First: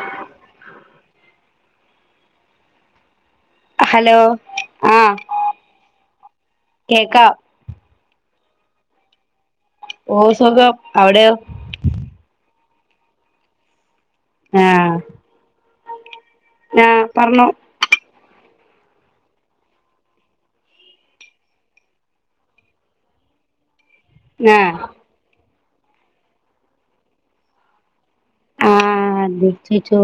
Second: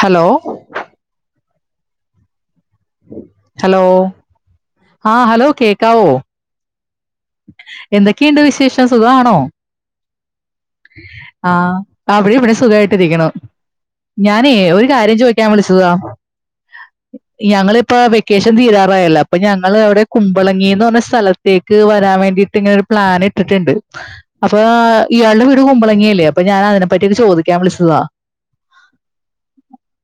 Hello hello ആഹ് ആ hello കേക്കാം എന്തൊക്കെണ്ട് വിശേഷം സുഖാണോ ഓ സുഖം അവിടെയോ ആഹ് അവർ ഇവിടെ സുഖായിട്ടിരിക്ണു ഞാനേ ഒരു ആഹ് കാര്യം ചോയ്ക്കാൻ വിളിച്ചതാ ആഹ് പറഞ്ഞോ ഞങ്ങളിപ്പോ വി ക്കേഷൻ തീരാറായല്ലോ അപ്പൊ ഞങ്ങൾ അവിടെ കുമ്പളങ്ങി ന്ന് പറഞ്ഞ സ്ഥലത്തേക്ക് വ രാൻ വേണ്ടിട്ട് ഇങ്ങനെ ഒരു പ്ലാൻ ഇട്ടിട്ടുണ്ട് അപ്പൊ ആഹ് ഇയാൾടെ വീട് കുമ്പളങ്ങിയല്ലേ അപ്പ ഞാന അതിനെപ്പറ്റി ക്കെ ചോദിക്കാൻ വിളിച്ചതാ ആഹ് അതെ ചോയ്‌ച്ചോ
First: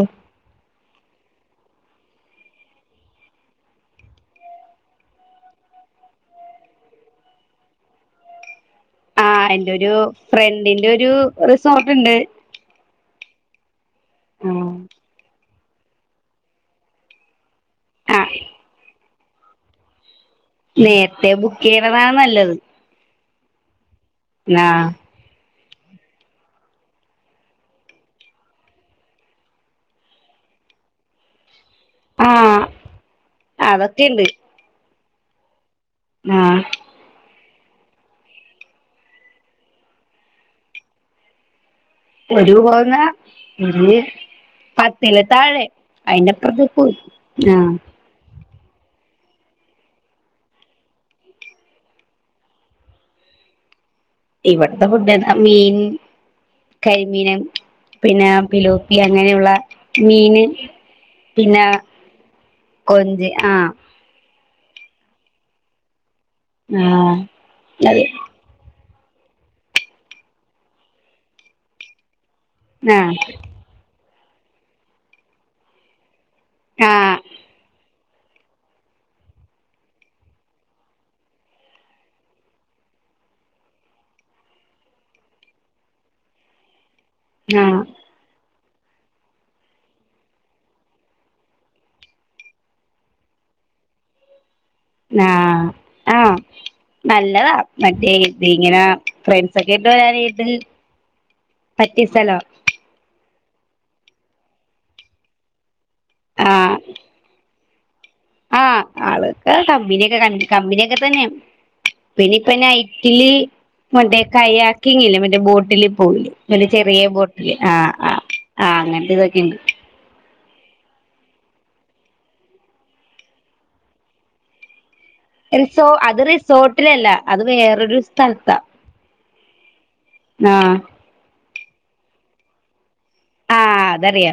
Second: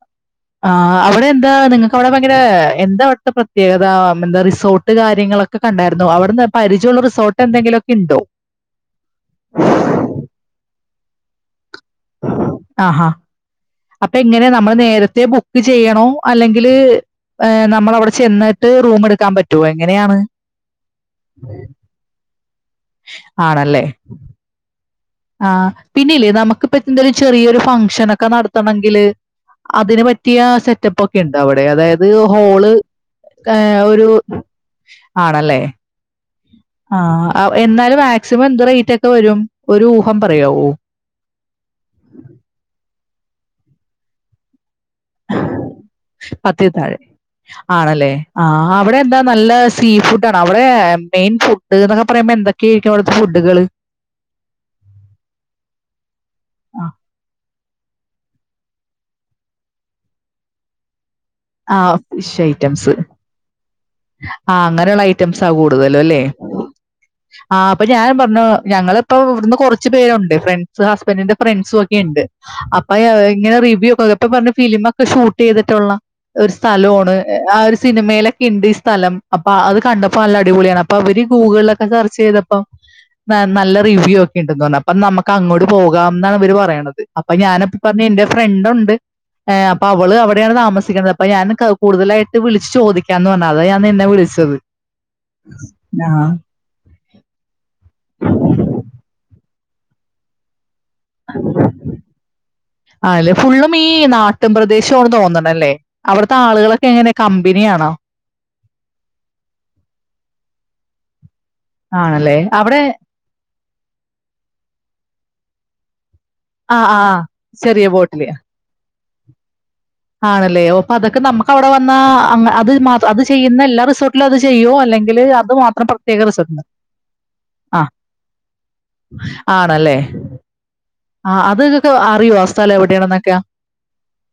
ആഹ് അവിടെ എന്താ നിങ്ങക്ക് അവിടെ ഭയങ്കര എന്താ അവിടുത്തെ പ്രത്യേകത എന്താ റിസോർട്ട് കാര്യങ്ങളൊക്കെ ക്കെ കണ്ടായിരുന്നു അവിടുന്ന് പരിചയുള്ള റിസോർട്ട് എന്തെങ്കിലൊക്കെ ണ്ടോ അന്റെരു ഫ്രണ്ടിന്റെ ഒരു റിസോർട്ട്ണ്ട് ആഹാ അപ്പൊ എങ്ങനെ നമ്മൾ ആഹ് നേരത്തെ ബുക്ക് ചെയ്യണോ അല്ലെങ്കില് ഏ നമ്മളവിടെ ആഹ് ചെന്നിട്ട് റൂം എടുക്കാൻ പറ്റോ എങ്ങനെയാണ് നേര്ത്തെ ബുക്കയ്യ്ണതാ നല്ലത് ആണല്ലേ ന്നാ ആഹ പിന്നെല്ലേ, നമുക്കിപ്പ എന്തൊരു ഒരു ചെറിയൊരു ഫംഗഷനൊക്കെ നടത്തണെങ്കില് അതിൻ പറ്റിയ സെറ്റപ്പ് ഒക്കെണ്ടോ അവിടെ അതായത് അത് ആഹ് ഹോള് ഏഹ് ഒരു അതൊക്കെയുണ്ട് ആണല്ലേ ആഹ് ആഹ് എന്നാലും മാക്സിമം എന്ത് റേറ്റ് ഒക്കെ വരും ഒരു ഊഹം പറയാവോ ഒരു പോകുന്ന ഒരു പ ത്തിൻ താഴെ അയിന്റെപ്പർത്ത്ക് വും ആഹ് ആഹ് അവിടെ എന്താ നല്ല സീ ഫുഡ് ആണോ അവിടെ മെയിൻ ഫുഡ് എന്നൊക്കെ പറയുമ്പോ എന്തൊക്കെയ ആയിരിക്കും അവിടുത്തെ ഫുഡുകള് ഈവട്ത്തെ ഫുഡന്നെ മീൻ കരിമീനും പിന്ന പിലോപ്പി അങ്ങനെയുള്ള മീന് പിന്നാ ആ കൊഞ്ച് ആഹ് ആഹ് അങ്ങനെയുള്ള ഐറ്റംസ കൂടുതലും ല്ലേ ആഹ് ആഹ് അപ്പൊ അത് ഞാൻ പറഞ്ഞു ഞങ്ങള് ഇപ്പൊ ഇവിടുന്ന് കൊറച്ച് പേരുണ്ട് ഫ്രണ്ട്സ് ഹസ്ബന്റ് ന്റെ ഫ്രണ്ട്സും ഒക്കെ ഇണ്ട് അപ്പൊ ആഹ് ഇങ്ങനെ റിവ്യൂ ഒക്കെ പ്പ പറഞ്ഞു ഫിലിമ ഒക്കെ ഷൂട്ട് ചെയ്തിട്ടുള്ളാ ഒരു സ്ഥലോണ് ആഹ് ആഹ് ഒര് സിനിമയിലൊക്കെ ഇണ്ട് സ്ഥലം അപ്പ അത് കണ്ടപ്പോ നല്ല അടിപൊളിയാണ് അപ്പൊ അവര് ഗൂഗിളിലൊക്കെ സെർച്ച് ചെയ്തപ്പോ നല്ല റിവ്യൂ ഒക്കെ ഉണ്ടന്ന്തോന്ന് അപ്പം നമ്മക്ക് അങ്ങോട്ട് പോകാം ന്നാണ് ഇവര് പറയണത് അപ്പൊ ആഹ് ഞാനപ്പ പറഞ് എന്റെ ഫ്രണ്ട് ഉണ്ട് അപ്പ അവള് അവിടെയാണ് താമസിക്നത് അപ്പൊ ഞാൻ കൂടുതലായിട്ട് വിളിച്ചു ചോദിക്കാന്ന് പറഞ്ഞു അതാ ഞാൻ നിന്നെ വിളിച്ചത് ആഹ് ആ ആഹ് നല്ലതാ മറ്റേ ഇത് ഇങ്ങന ഫ്രണ്ട്സ ഒക്കെ ഇട്ട് വരാനായിട്ട് പറ്റിയ സ്ഥലവാ അല്ലെ ഫുള്ളും ഈ നാട്ടും പ്രദേശാ തോന്ന് ലെ അവിടുത്തെ ആഹ് ആളുകളൊക്കെ എങ്ങനെ കമ്പനിയാണോ ആഹ് ആളൊക്കെ കബിനിയൊക്കെ ക കബിനിയൊക്കെ തന്നെയാ പിന്ന ആണല്ലേ? ഇപ്പൊ അവിടെ നൈറ്റില് മറ്റേ കൈ ആക്കിങ്ങില്ലേ മറ്റേ ബോട്ടില് പോഉലെ വലിയ ആഹ് ചെറിയ ആഹ്. ബോട്ടില് ചെറിയ ആഹ് ആഹ് ബോട്ടില്. ആഹ് അങ്ങനത്തെ ഇതൊക്കെണ്ട് ആണല്ലേ അപ്പൊ നമക്ക് അവിടെ വന്നാ അ അത് മാ ചെയ്യുന്ന എല്ലാ റിസോർട്ടിലും അത് ചെയ്യൂ അല്ലെങ്കി എൽസോ അത് റിസോർട്ടിലല്ല അത് ആഹ്. വേറൊരു സ്ഥലത്താ ആണല്ലേ ആഹ് ആഹ് അത് ഇത് ഒക്കെ അറിയോ ആഹ് സ്ഥലം എവിടെയാണെന്നൊക്കെ ആഹ് അതറിയാ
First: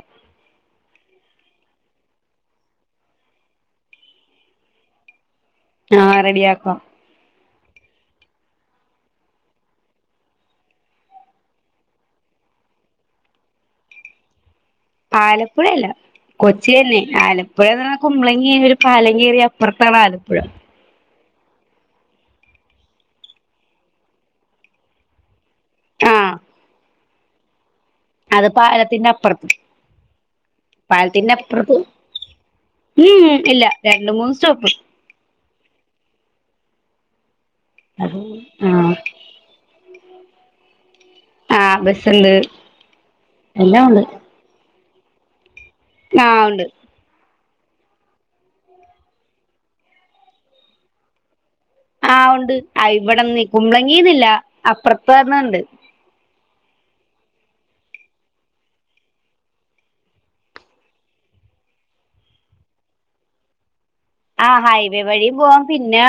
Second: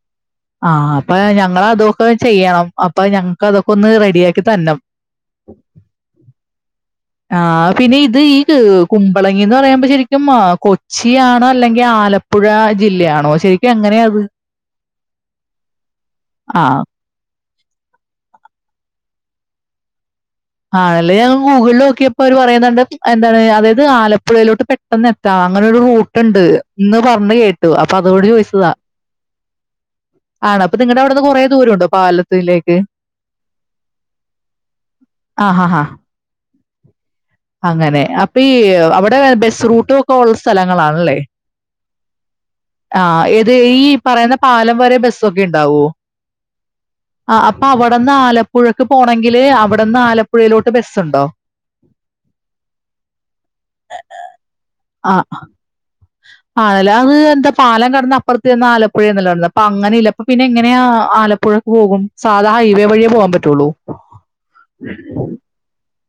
ആഹ് അപ്പൊ ഞങ്ങള് അതൊക്കെ ചെയ്യണം അപ്പൊ ഞങ്ങക്ക് അതൊക്കെ ഒന്ന് റെഡിയാ ആക്കിതരണം ആഹ് റെഡിയാക്കാം ആഹ് പിന്നെ ഇത് ഈ കുമ്പളങ്ങിന്ന് പറയുമ്പോ ശരിക്കും കൊച്ചിയാണോ അല്ലെങ്കി ആലപ്പുഴ ജില്ലയാണോ ശരിക്കും എങ്ങനെയ ഇത് ആലപ്പുഴയല്ല കൊച്ചി ആഹ്. ന്നെ ആലപ്പുഴന്ന് പറ കുബളങ്ങിയം ഒരു പാലം കയറിയ അപ്പുറത്താ ആലപ്പുഴ ആണല്ലേ ഞാൻ ഗൂഗിള്ൽ നോക്കിയപ്പോ അവര് പറയുന്നത് എന്താണ് അതായത് ആലപ്പുഴയിലോട്ട് പെട്ടെന്ന് ട്ടാ അങ്ങനെരു ആഹ് റൂട്ട്ണ്ട് എന്ന് പറഞ്ഞ് കേട്ടു അപ്പൊ അതോട് അത് ചോയിച്ചതാ പാലത്തിന്റെ അപ്പുറത്ത് ആണോ അപ്പ നിങ്ങടെ അവിടുന്ന് പാലത്തിന്റെ കുറെേ ദൂരം അപ്പുറത്ത് ഉണ്ടോ പാലത്തിലേക്ക് ഇല്ല രണ്ട് മൂന്ന് സ്റ്റോപ്പ് ആഹ് ആഹ് അങ്ങനെ അപ്പൊ ഈ ആഹ് അവിടെ ബസ് റൂട്ടും ഒക്കെ ഉള്ള സ്ഥലങ്ങളാണല്ലേ ആഹ് ബസ്സുണ്ട് ആഹ് ഏത് ഈ എല്ലാം ഉണ്ട് പറയുന്ന പാലം വരെ ബസ്സൊക്കെ ഇണ്ടാവോ ആഹ് ഉണ്ട് ആഹ് അപ്പൊ അവിടെന്ന് ആലപ്പുഴക്ക് പോണെങ്കില് അവിടെന്ന് ആലപ്പുഴയിലോട്ട് ബസ്സുണ്ടോ ആഹ് ഉണ്ട് ഇവിടന്ന് കുമ്പളങ്ങീന്നില്ല ആ അപ്പുറത്ത് ന്നണ്ട് ആണല്ലേ അത് എന്താ പാലം കടന്ന് അപ്പുറത്ത് ചെന്ന ആലപ്പുഴന്നല്ലേ പറഞ്ഞത് അപ്പൊ അങ്ങനെ ഇല്ല അപ്പ പിന്നെങ്ങനെയ ആലപ്പുഴ പോകും സാധാ ഹൈവേ വഴിയേ പോവാൻ പറ്റുള്ളൂ ആഹ് ഹൈവേ വഴി പോവാ പിന്നെ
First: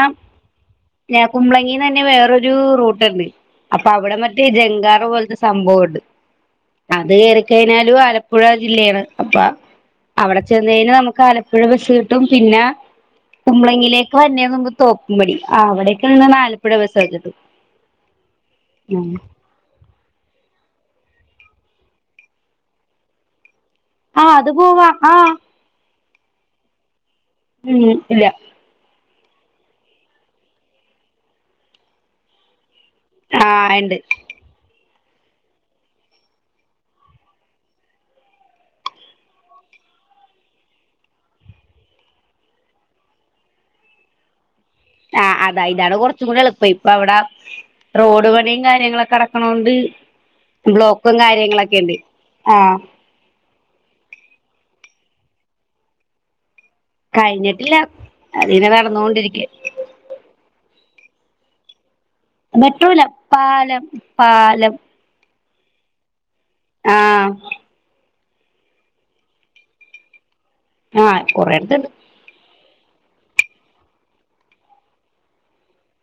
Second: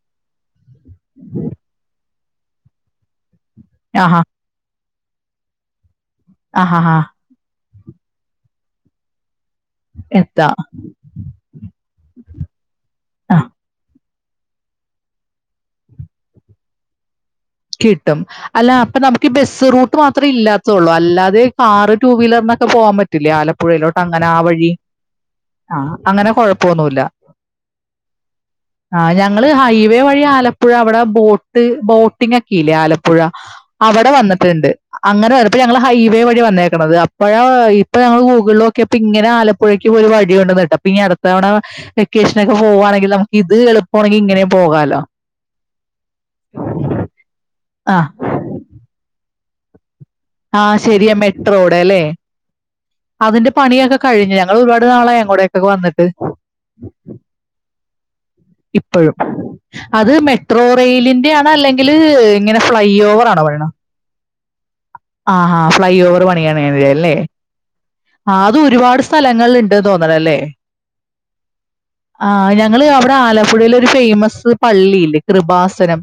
കുമ്പളങ്ങിന്നന്നെ വേറൊരു ഒരു റൂട്ടുണ്ട് അപ്പൊ അവിടെ ആഹാ. മറ്റേ ജംഗാർ പോലത്തെ സംഭവോണ്ട് ആഹാഹാ. അത് കേറിക്കഴിഞ്ഞാലും ആലപ്പുഴ ജില്ലയാണ് അപ്പ അവിടെ എത്താം. ചെന്ന് കഴിഞ നമുക്ക് ആലപ്പുഴ ബസ്സ് കിട്ടും പിന്ന ആ തുമ്പളെങ്ങിലേക്ക് വന്നേമുമ്പ് തോപ്പുംപ്പടി അവിടേക്ക് ആലപ്പുഴ ബസ്സ്‌ ഒക്കെ കിട്ടും കിട്ടും അല്ല അപ്പൊ ഉം നമുക്ക് ബസ് റൂട്ട് മാത്രേ ഇല്ലാത്തള്ളൂ അല്ലാതെ കാറ് ടു വീലറിനൊക്കെ പോവാൻ പറ്റില്ലേ ആലപ്പുഴയിലോട്ട് അങ്ങനെ ആ അത് വഴി പോവാ ആ ആഹ് അങ്ങനെ കൊഴപ്പൊന്നുല്ല ഉം ഇല്ല ആഹ് ഞങ്ങള് ഹൈവേ വഴി ആലപ്പുഴ അവിടെ ബോട്ട് ബോട്ടിംഗ് ഒക്കെ ഇല്ലേ ആലപ് - - പുഴ ആ ഇണ്ട് അവിടെ വന്നിട്ടുണ്ട് അങ്ങനെ വരുമ്പോ ഞങ്ങള് ഹൈവേ വഴി വന്നേക്കുണത് അപ്പഴാ ഇപ്പൊ ഞങ്ങൾ ഗൂഗിളില് നോക്കിയപ്പൊ ഇങ്ങനെ ആലപ് - - പുഴയ്ക്കും ഒരു വഴി ഉണ്ട് ന്ന് കേട്ട് അപ്പ ഇനി അടുത്തവണ വെക്കേഷന് ഒക്കെ പോവാണെങ്കിൽ നമുക്ക് ഇത് എളുപ്പണെങ്കിൽ ഇങ്ങനേം പോകാലോ ആഹ് അതാ ഇതാണ് കുറച്ചും കൂടി എളുപ്പം ഇപ്പൊ അവിടെ ആ റോഡ് പണിയും കാര്യങ്ങളൊക്കെ നടക്ക്‌ - - ക്കണോണ്ട് ആ ശരിയാ ബ്ലോക്കും മെട്രോയുടെ കാര്യങ്ങളൊക്കെ ഉണ്ട് അല്ലേ ആഹ് അതിന്റെ പണിയൊക്കെ കഴിഞ്ഞു ഞങ്ങൾ ഒരുപാട് നാളായി അങ്ങോടേക്കൊക്കെ വന്നിട്ട് കഴിഞ്ഞിട്ടില്ല അതിങ്ങനെ ഇപ്പോഴും നടന്നോണ്ടിരിക്ക അത് മെട്രോ റെയിലിന്റെ ആണ് അല്ലെങ്കില് മെട്രോല്ല പാലം പാലം ആഹ് ഹാ ഫ്ലൈ ഓവർ പണിയാണെണ് അത് ആ അല്ലേ ആഹ് അത് ഒരുപാട് സ്ഥലങ്ങളിൽ ഉണ്ട് ന്ന് തോന്നണല്ലേ ആഹ് കൊറെടുത്ത് ഇണ്ട് ആഹ് ഞങ്ങള് അവിടെ ആലപ്പുഴയില് ഒരു ഫേമസ് പള്ളിയില്ലേ കൃപാസനം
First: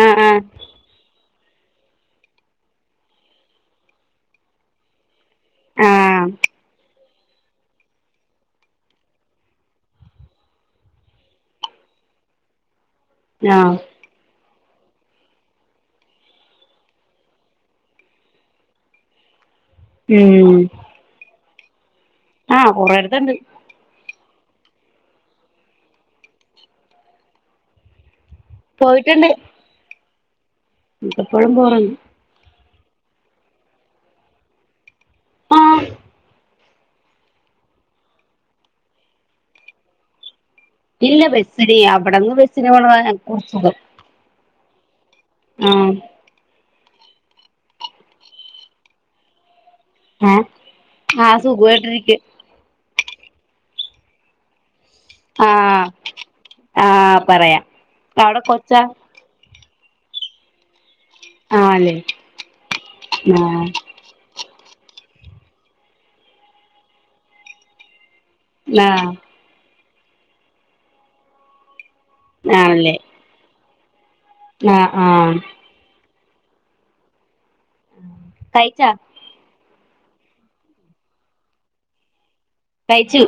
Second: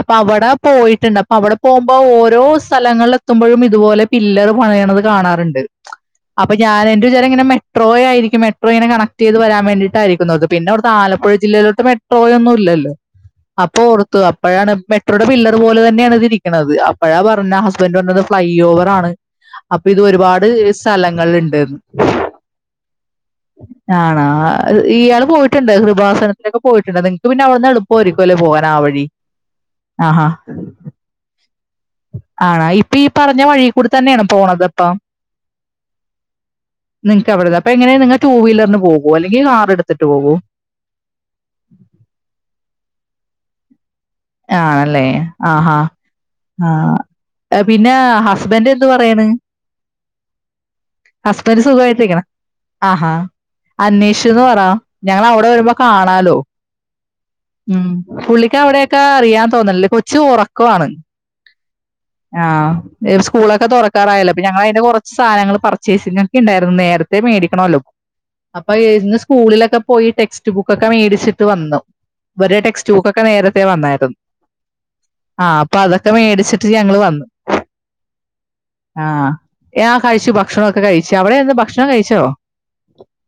അപ്പൊ ആഹ് അവിടെ പോയിട്ടുണ്ട് അവിടെ പോകുമ്പോ ഓരോ സ്ഥലങ്ങളിൽ എത്തുമ്പോഴും ഇതുപോലെ പില്ലറ് പണിയണത് കാണാറുണ്ട് ആഹ് ആഹ് അത് എന്റെ വിചാരം ഇങ്ങെ മെട്രോയായിരിക്കും മെട്രോ ഇങ്ങനെ കണക്ട് ചെയ്ത് വരാൻ വേണ്ടീട്ടായിരിക്കും എന്നോർത്ത് പിന്നോർത്ത് ആലപ്പുഴ ജില്ലയിലോട്ട് മെ - - ട്രോയൊന്നും ഇല്ലല്ലോ ആഹ് അപ്പൊ [unintelligible] അപ്പോഴാണ് മെട്രോയുടെ പില്ലർ പോലെ തന്നെയാണ് ഇത് ഇരിക്കുണത് അപ്പോഴാ പറഞ്ഞ ഹസ്ബൻഡ് പറഞ്ഞത് ഫ്ലൈ ഓവർ ആണ് അപ്പൊ ഇത് ഒരുപാട് ഉം സ്ഥലങ്ങൾ ഇണ്ടെന്നു ആഹ് കൊറേടുത്തുണ്ട് ആണോ ഇയാള് പോയിട്ടുണ്ടൊ കൃ പാസനത്തിനൊക്കെ പോയിട്ടുണ്ടോ നിങ്ങക്ക് പിന്നെ അവിടുന്ന് എളുപ്പമായിയിരിക്കും ല്ലേ പോവാൻ ആ വഴി ആഹ് ഹാ മിക്കപ്പോഴും പോവാറുണ്ട് ആണൊ ഇപ്പൊ ഈ പറഞ്ഞ വഴീ കൂടി തന്നെയാണോ പോണത് അപ്പം ആഹ് നിങ്ങക്കവിടുന്ന് അപ്പ എങ്ങനെയ നിങ്ങ ടു വീലറിന് പോകുവോ അല്ലെങ്കിൽ കാർ എടുത്തിട്ട് പോകുവോ ഇല്ല ബെസിന് അവിടെന്ന് ബെസിന് പോണതാ ഞങ്ങക്ക് സുഖം ആണല്ലേ ആഹ് ഹാ ആഹ് പിന്നെ ഹസ്ബൻഡ് എന്ത് പറയണ് ഏഹ് ആഹ് ഹസ്ബൻഡ് സുഖായിട്ടിരിക്ക് സുഖമായിട്ടിരിക്കണ് ആഹാ അന്വേഷിച്ചന്ന് പറ ഞങ്ങളവിടെ വരുമ്പോ ആഹ് കാണാലോ ആഹ് പറയാം ഉം പുള്ളിക്ക് അവിടെ അറിയാം തോന്നുന്നില്ലേ കൊച്ച് ഉറക്കമാണ് ആഹ് അല്ലെ ആഹ് ഏത് സ്കൂളൊക്കെ തുറക് ക്കാറായല്ലോ അപ്പ ഞങ്ങള് അതിന്റെ കുറച്ച് സാധനങ്ങള് പർച്ചേസിംഗ് ഒക്കെ ഉണ്ടായിരുന്നു നേരത്തെ മേടിക്കണോല്ലോ അപ്പൊ ആഹ് ഇന്ന് സ്കൂളിലൊക്കെ പോയി ടെക്സ്റ്റ് ബുക്കൊക്കെ മേടിച്ചിട്ട് വന്നു ഇവരെ ടെക്സ്റ്റ് ആണല്ലേ ബുക്കൊക്കെ നേരത്തെ വന്നായിരുന്നു ആഹ് ആഹ് അപ്പൊ അതൊക്കെ മേടിച്ചിട്ട് ഞങ്ങള് വന്നു കഴിച്ചോ ആഹ് ആ കഴിച്ചു ഭക്ഷണമൊക്കെ കഴിച്ചു അവിടെ എന്താ ഭക്ഷണം കഴിച്ചോ കഴിച്ചു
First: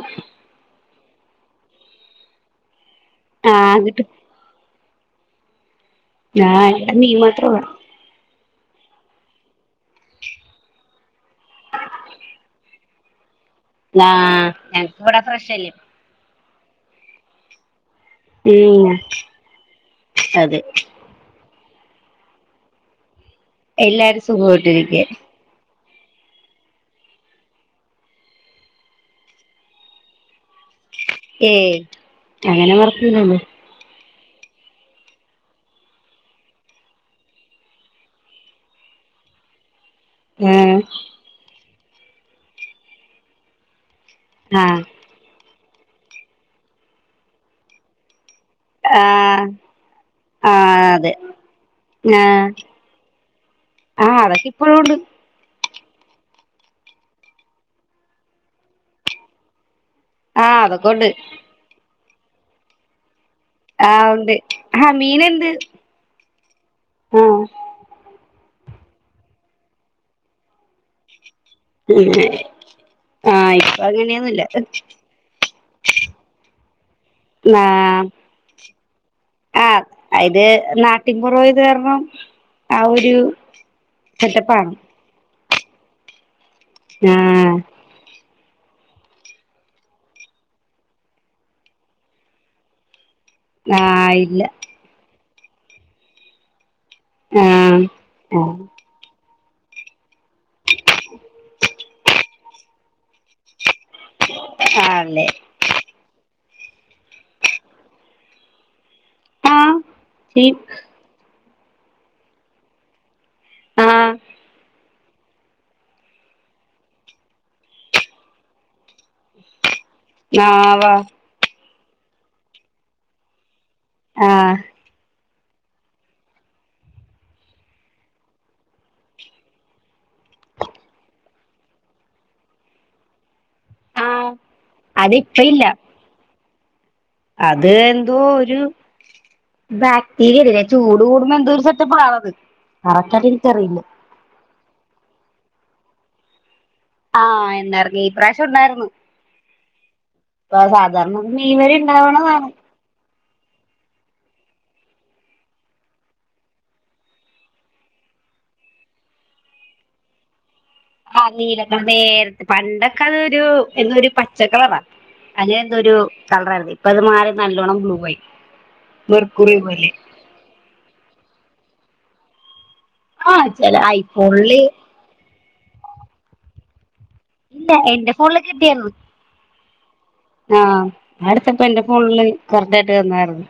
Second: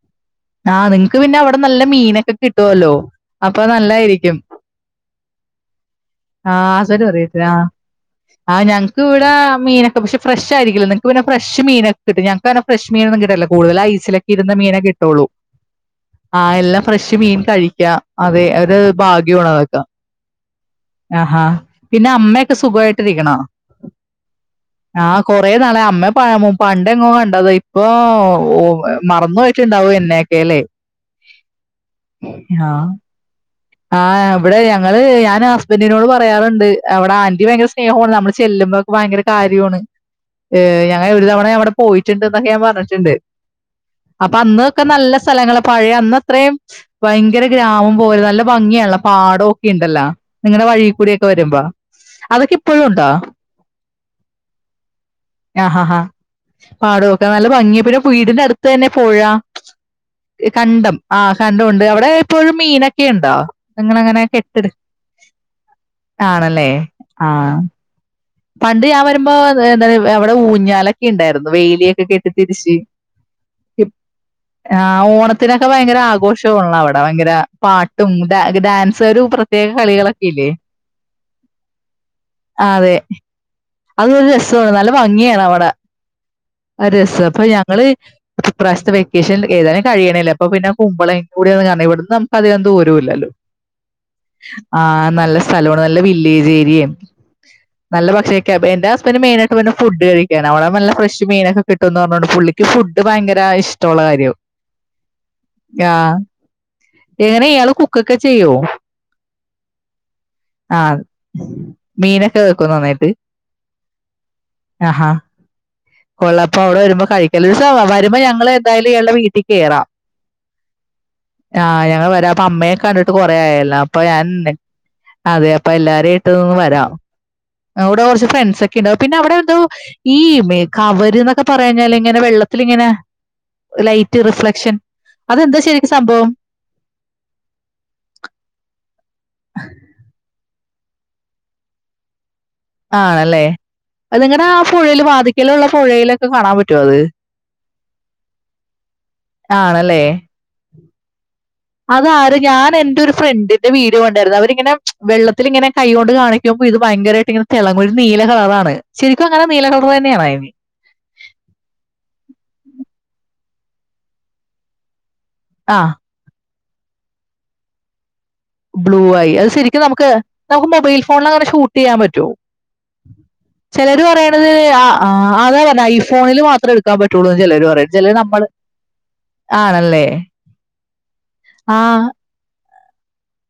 ആഹ് നിങ്ങക്ക് പിന്നെ അവിടെ നല്ല മീനൊക്കെ കിട്ടുവല്ലോ അപ്പൊ ആഹ് കിട്ടും നല്ലായിരിക്കും ആഹ് ഹസ്ബൻഡ് മീൻ മാത്രേ പറയത്തില്ല ഉള്ളു ആഹ് ആഹ് ഞങ്ങക്ക് ഇവിടെ മീനൊക്കെ പക്ഷേ ഫ്രഷ് ആയിരിക്കില്ല നിങ്ങക്ക് പിന്നെ ഫ്രഷ് മീനൊക്കെ കിട്ടും ഞങ്ങക്ക് അങ്ങനെ ഫ്രഷ് മീൻ ഒന്നും കിട്ടില്ല കൂടുതൽ ആഹ് ഐസിലൊക്കെയിടുന്ന മീനെ ഞങ്ങക്ക് ഇവിടെ കിട്ടുള്ളൂ ഫ്രഷ് അല്ലേ ആഹ്.. എല്ലാ ഫ്രഷുമീൻ കഴിക്കാം അതെ ഒരു ഉം ഭാഗ്യമാണ് അതൊക്കെ അതെ ആഹ്.. ഹാ.. പിന്നെ അമ്മയൊക്കെ സുഖമായിട്ടിരിക്കണോ എല്ലാവരും സുഖമായിട്ടിരിക്കേ കൊറെ നാളായി അമ്മയെ പണ്ടെങ്ങോ കണ്ടതായിപ്പൊ, ഓ.. മറന്നുപോയിട്ടുണ്ടാവുമെന്നെയൊക്കെയല്ലേ ഏയ്, അങ്ങനെ മറക്കൂലമ്മ ആഹ്, ഇവിടെഞങ്ങള് ഞാന്ഹസ്ബന്റിനോടു പറയാറുണ്ട്, അവിടെ ആന്റി ഭയങ്കര സ്നേഹമാണ് നമ്മളുചെല്ലുമ്പം ഭയങ്കര കാര്യമാണ്. ആഹ് ഞങ്ങളൊരു തവണയവിടെപോയിട്ടുണ്ടെന്നൊക്കെ ഞാൻ പറഞ്ഞിട്ടുണ്ട്. അപ്പൊയന്നൊക്കെ ആഹ് നല്ല സ്ഥലങ്ങളാ പഴയ അന്നത്രയും ഭയങ്കര ഗ്രാമംപോലെ നല്ല.. ഭംഗിയുള്ള ആഹ് പാടമൊക്കെയുണ്ടല്ലോ, നിങ്ങളുടെ ആഹ് അതെ വഴിയിൽകൂടിയൊക്കെ വരുമ്പോ ആഹ് അതൊക്കെ യിപ്പളുമുണ്ടോ ആഹ്, അതൊക്കെ യിപ്പോഴുമുണ്ട് ആഹ്.. ആ.. ഹാ പാടവൊക്കെ നല്ല ഭംഗിയ പിന്നെ വീടിന്റെ അടുത്തുതന്നെ പുഴ ആഹ് അതൊക്കെ കണ്ടം, ഉണ്ട് ആഹ് കണ്ടമുണ്ട്. അവിടെയിപ്പോളും മീനൊക്കെയുണ്ടോ ആഹ് നിങ്ങളെങ്ങനെയാ, ഉണ്ട് കെട്ട് ആഹ് മീനുണ്ട് ടാ ണല്ലേ ആഹ് ആഹ പണ്ടുഞാൻ വരുമ്പോ എന്ത അവിടെ ഊഞ്ഞാലൊക്കെയുണ്ടായിരുന്നു. വേലിയൊക്കെ കെട്ടി ആഹ് തിരിച്ച് ഇപ്പൊ അങ്ങനെയൊന്നുല്ല ആഹ്, ഓണത്തിനൊക്കെ ഭയങ്കര ആഘോഷമുള്ള യവിടെ ഭയങ്കര ആഹ് പാട്ടും ഡാൻസൊരു പ്രത്യേക ആഹ് ഇത് കളികളൊക്കെയില്ലേ ആയൊരു അതൊരു രസമാണ്, നല്ല ഭംഗിയാണവിടെ അതൊരു രസം അപ്പൊ ആഹ് ഞങ്ങള് ഇപ്രാവശ്യത്തെ വെക്കേഷൻ ഏതായാലും കഴിയണില്ലേ അപ്പൊ പിന്നെപൂപ്പളേകൂടിയൊന്ന് കറങ്ങി. ഇവിടുന്നധികം ദൂരമില്ലല്ലോ ആഹ്, ഇല്ല ആഹ്, നല്ല സ്ഥലമാണ് നല്ലവില്ലേജ് ഏരിയ, ആഹ് നല്ല പക്ഷേ ആഹ് എന്റെ ഹസ്ബന്റ് മെയിനായിട്ടു വരും. ഫുഡുകഴിക്കാനവിടെ നല്ല ഫ്രഷുമീനൊക്കെ കിട്ടുമെന്നു പറഞ്ഞു കൊണ്ടു പുള്ളി ഫുഡുഭയങ്കര ഇഷ്ടമുള്ള കാര്യവാ ആല്ലേ ആഹ് എങ്ങനെയാ ഇയാള് കുക്കൊക്കെ ചെയ്യുവോ ആഹ് ചെയ്യും ആഹ്‌ മീനൊക്കെ വെക്കുവോ നന്നായിട്ട് ആഹ് ആഹാ ഒള്ളപ്പമവിടെ വരുമ്പോ കഴിക്കല് വരുമ്പോ ഞങ്ങളെന്തായാലുമിയാളുടെ വീട്ടിൽ കയറാം. ഞാ വാ ആഹ് ഞങ്ങൾവരാം അപ്പൊ അമ്മയെ കണ്ടിട്ടു കൊറെയായല്ലോ അപ്പൊ ആഹ് ഞാനെന്റ അതെയപ്പൊ എല്ലാരുമായിട്ടൊന്നു വരാം അവിടെകുറച്ചു ഫ്രണ്ട് സൊക്കെയുണ്ടാവും പിന്നെ അവിടെയെന്തോ ഈ മേ കവരെന്നൊക്കെ പറയാഞ്ഞാൽ ഇങ്ങനെ വെള്ളത്തിലിങ്ങനെ ലൈറ്റു ആഹ് റിഫ്ലക്ഷൻ അത് ഇപ്പ അതെന്താ ഇല്ല ശരിക്കും സംഭവം അത് എന്തോ ഒരു ബാക്ടീരിയയല്ലേ ചൂട് കൂടുമ്പോ എന്തൊ ഒരു സെറ്റപ്പാണത് ആണല്ലേ അതു നിങ്ങളുടെയാപുഴയില് വാതിൽക്കലുള്ളപുഴയില് അതുകാണാൻ പറ്റോ അത് ആഹ് എന്നാർന്ന് ഈ പ്രാവശ്യം ആണല്ലേ ഇപ്പഅതു സാധാരണ മെയ്യ് വരെയുണ്ടാവുന്നതാണ് അതെന്തൊരു ഫ്രണ്ടിന്റെ വീഡിയോ കണ്ടായിരുന്നു അവരിങ്ങനെ വെള്ളത്തിലിങ്ങനെ കൈ കൊണ്ടു കാണിക്കുമ്പോയിത് ഭയങ്കരമായിട്ടിങ്ങനെ തിളങ്ങും ഒരുനീല കളറാണ് ശരിക്കുമങ്ങനെ നീലകളറുതന്നെയാണോ അതിന് ആനീലക്കളറേ നേര പണ്ടൊക്കെയൊരു എന്താ ഒരുപച്ചക്കളറാണ് ആ അതിനെന്തോയൊരു കളർ ആയിരുന്നു ഇപ്പൊ അതുമാറി നല്ലോണ്ണം ബ്ലൂ വായി ബ്ലൂവായി അതുശരിക്കും നമുക്ക് നമുക്കു മൊബൈൽ ഫോണിലങ്ങനെ ഷൂട്ടുചെയ്യാൻ പറ്റോ ആഹ് ചെല ചിലരുപറയണത് ഐഫോണില് അ അതാ പറഞ്ഞേ ഐഫോണിൽ മാത്രം എടുക്കൂ എടുക്കാൻപറ്റുള്ളൂ ചിലര് ഇല്ല പറയും എന്റെ ചിലര് ഫോണില് നമ്മള് കിട്ടിയായിരുന്നു ആണല്ലേ ആഹ് ഞാനെടുത്തപ്പ എന്റെ ആഹ് ഫോണില് കറക്റ്റ് ആയിട്ട് വന്നായിരുന്നു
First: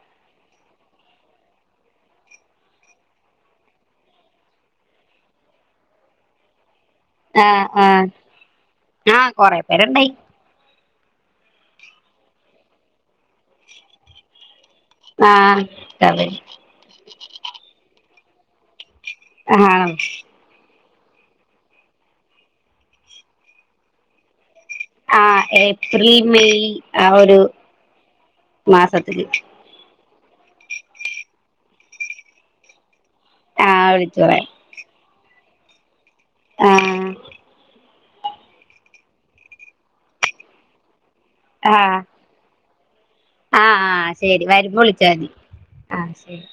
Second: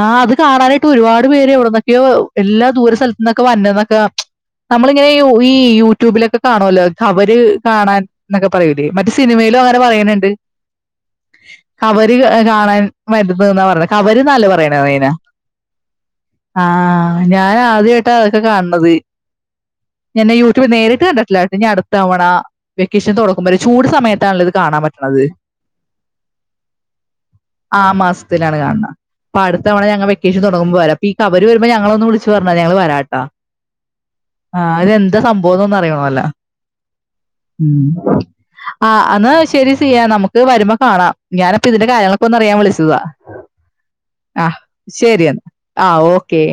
ആഹ് അത് കാണാനായിട്ട് ഒരുപാട് പേര് എവിടന്നൊക്കെയോ എല്ലാ ദൂര സ്ഥലത്തു നിന്നൊക്കെ വന്നന്നൊക്കെ നമ്മളിങ്ങനെ ഈ യൂട്യൂബിലൊക്കെ കാണുല്ലോ കവര് ആഹ് കാണാൻ ആഹ് എന്നൊക്കെ പറയൂലേ മറ്റേ ആഹ് സിനിമയിലും കൊറെ അങ്ങനെ പേരുണ്ടായി പറയണുണ്ട് കവര് കാണാൻ വരുന്ന്ന്നാ പറഞ്ഞ കവരിന്നല്ലേ പറയാ ആഹ് ആ ഹ്ഞാൻ ആദ്യമായിട്ടാ അതൊക്കെ കാണണത് ആണോ ഞാനേ യൂട്യൂബ് നേരിട്ട് കണ്ടിട്ടില്ല എനി അടുത്തവണ വെക്കേഷൻ തൊടങ്ങുമ്പു ചൂട്സമയത്താണല്ലോ ഇത് കാണാൻ പറ്റണത് ആഹ് ഏപ്രിൽ മെയ് ആ മാസത്തിലാണ് കാണണെ സത്തില് അടുത്തവണ ഞങ്ങ വെക്കേഷൻ തുടങ്ങുമ്പോ വരാം അപ്പീക്കവര് വരുമ്പോ ഞങ്ങള ഒന്ന് വിളിച്ചുപറഞ്ഞാ ഞങ്ങള് വരാട്ടാ ആ ഹ് വിളിച്ചു പറയാം ആഹ് രെന്ത് സംഭവോന്നറിയണോ ലൊ ആഹ് ഉം ആ ഹ്അന്ന ശരി സിയാ നമുക്ക് വരുമ്പോ കാണാം ഞാനപ്പ ഇതിന്റെ ആഹ് കാര്യങ്ങളൊക്കെ അറിയാൻ വിളിച്ചതാ ആഹ് ആഹ് ശരി ആഹ് വരുമ്പോ വിളിച്ചാ മതി ശരിയെന്നാ ആഹ് ഓക്കെ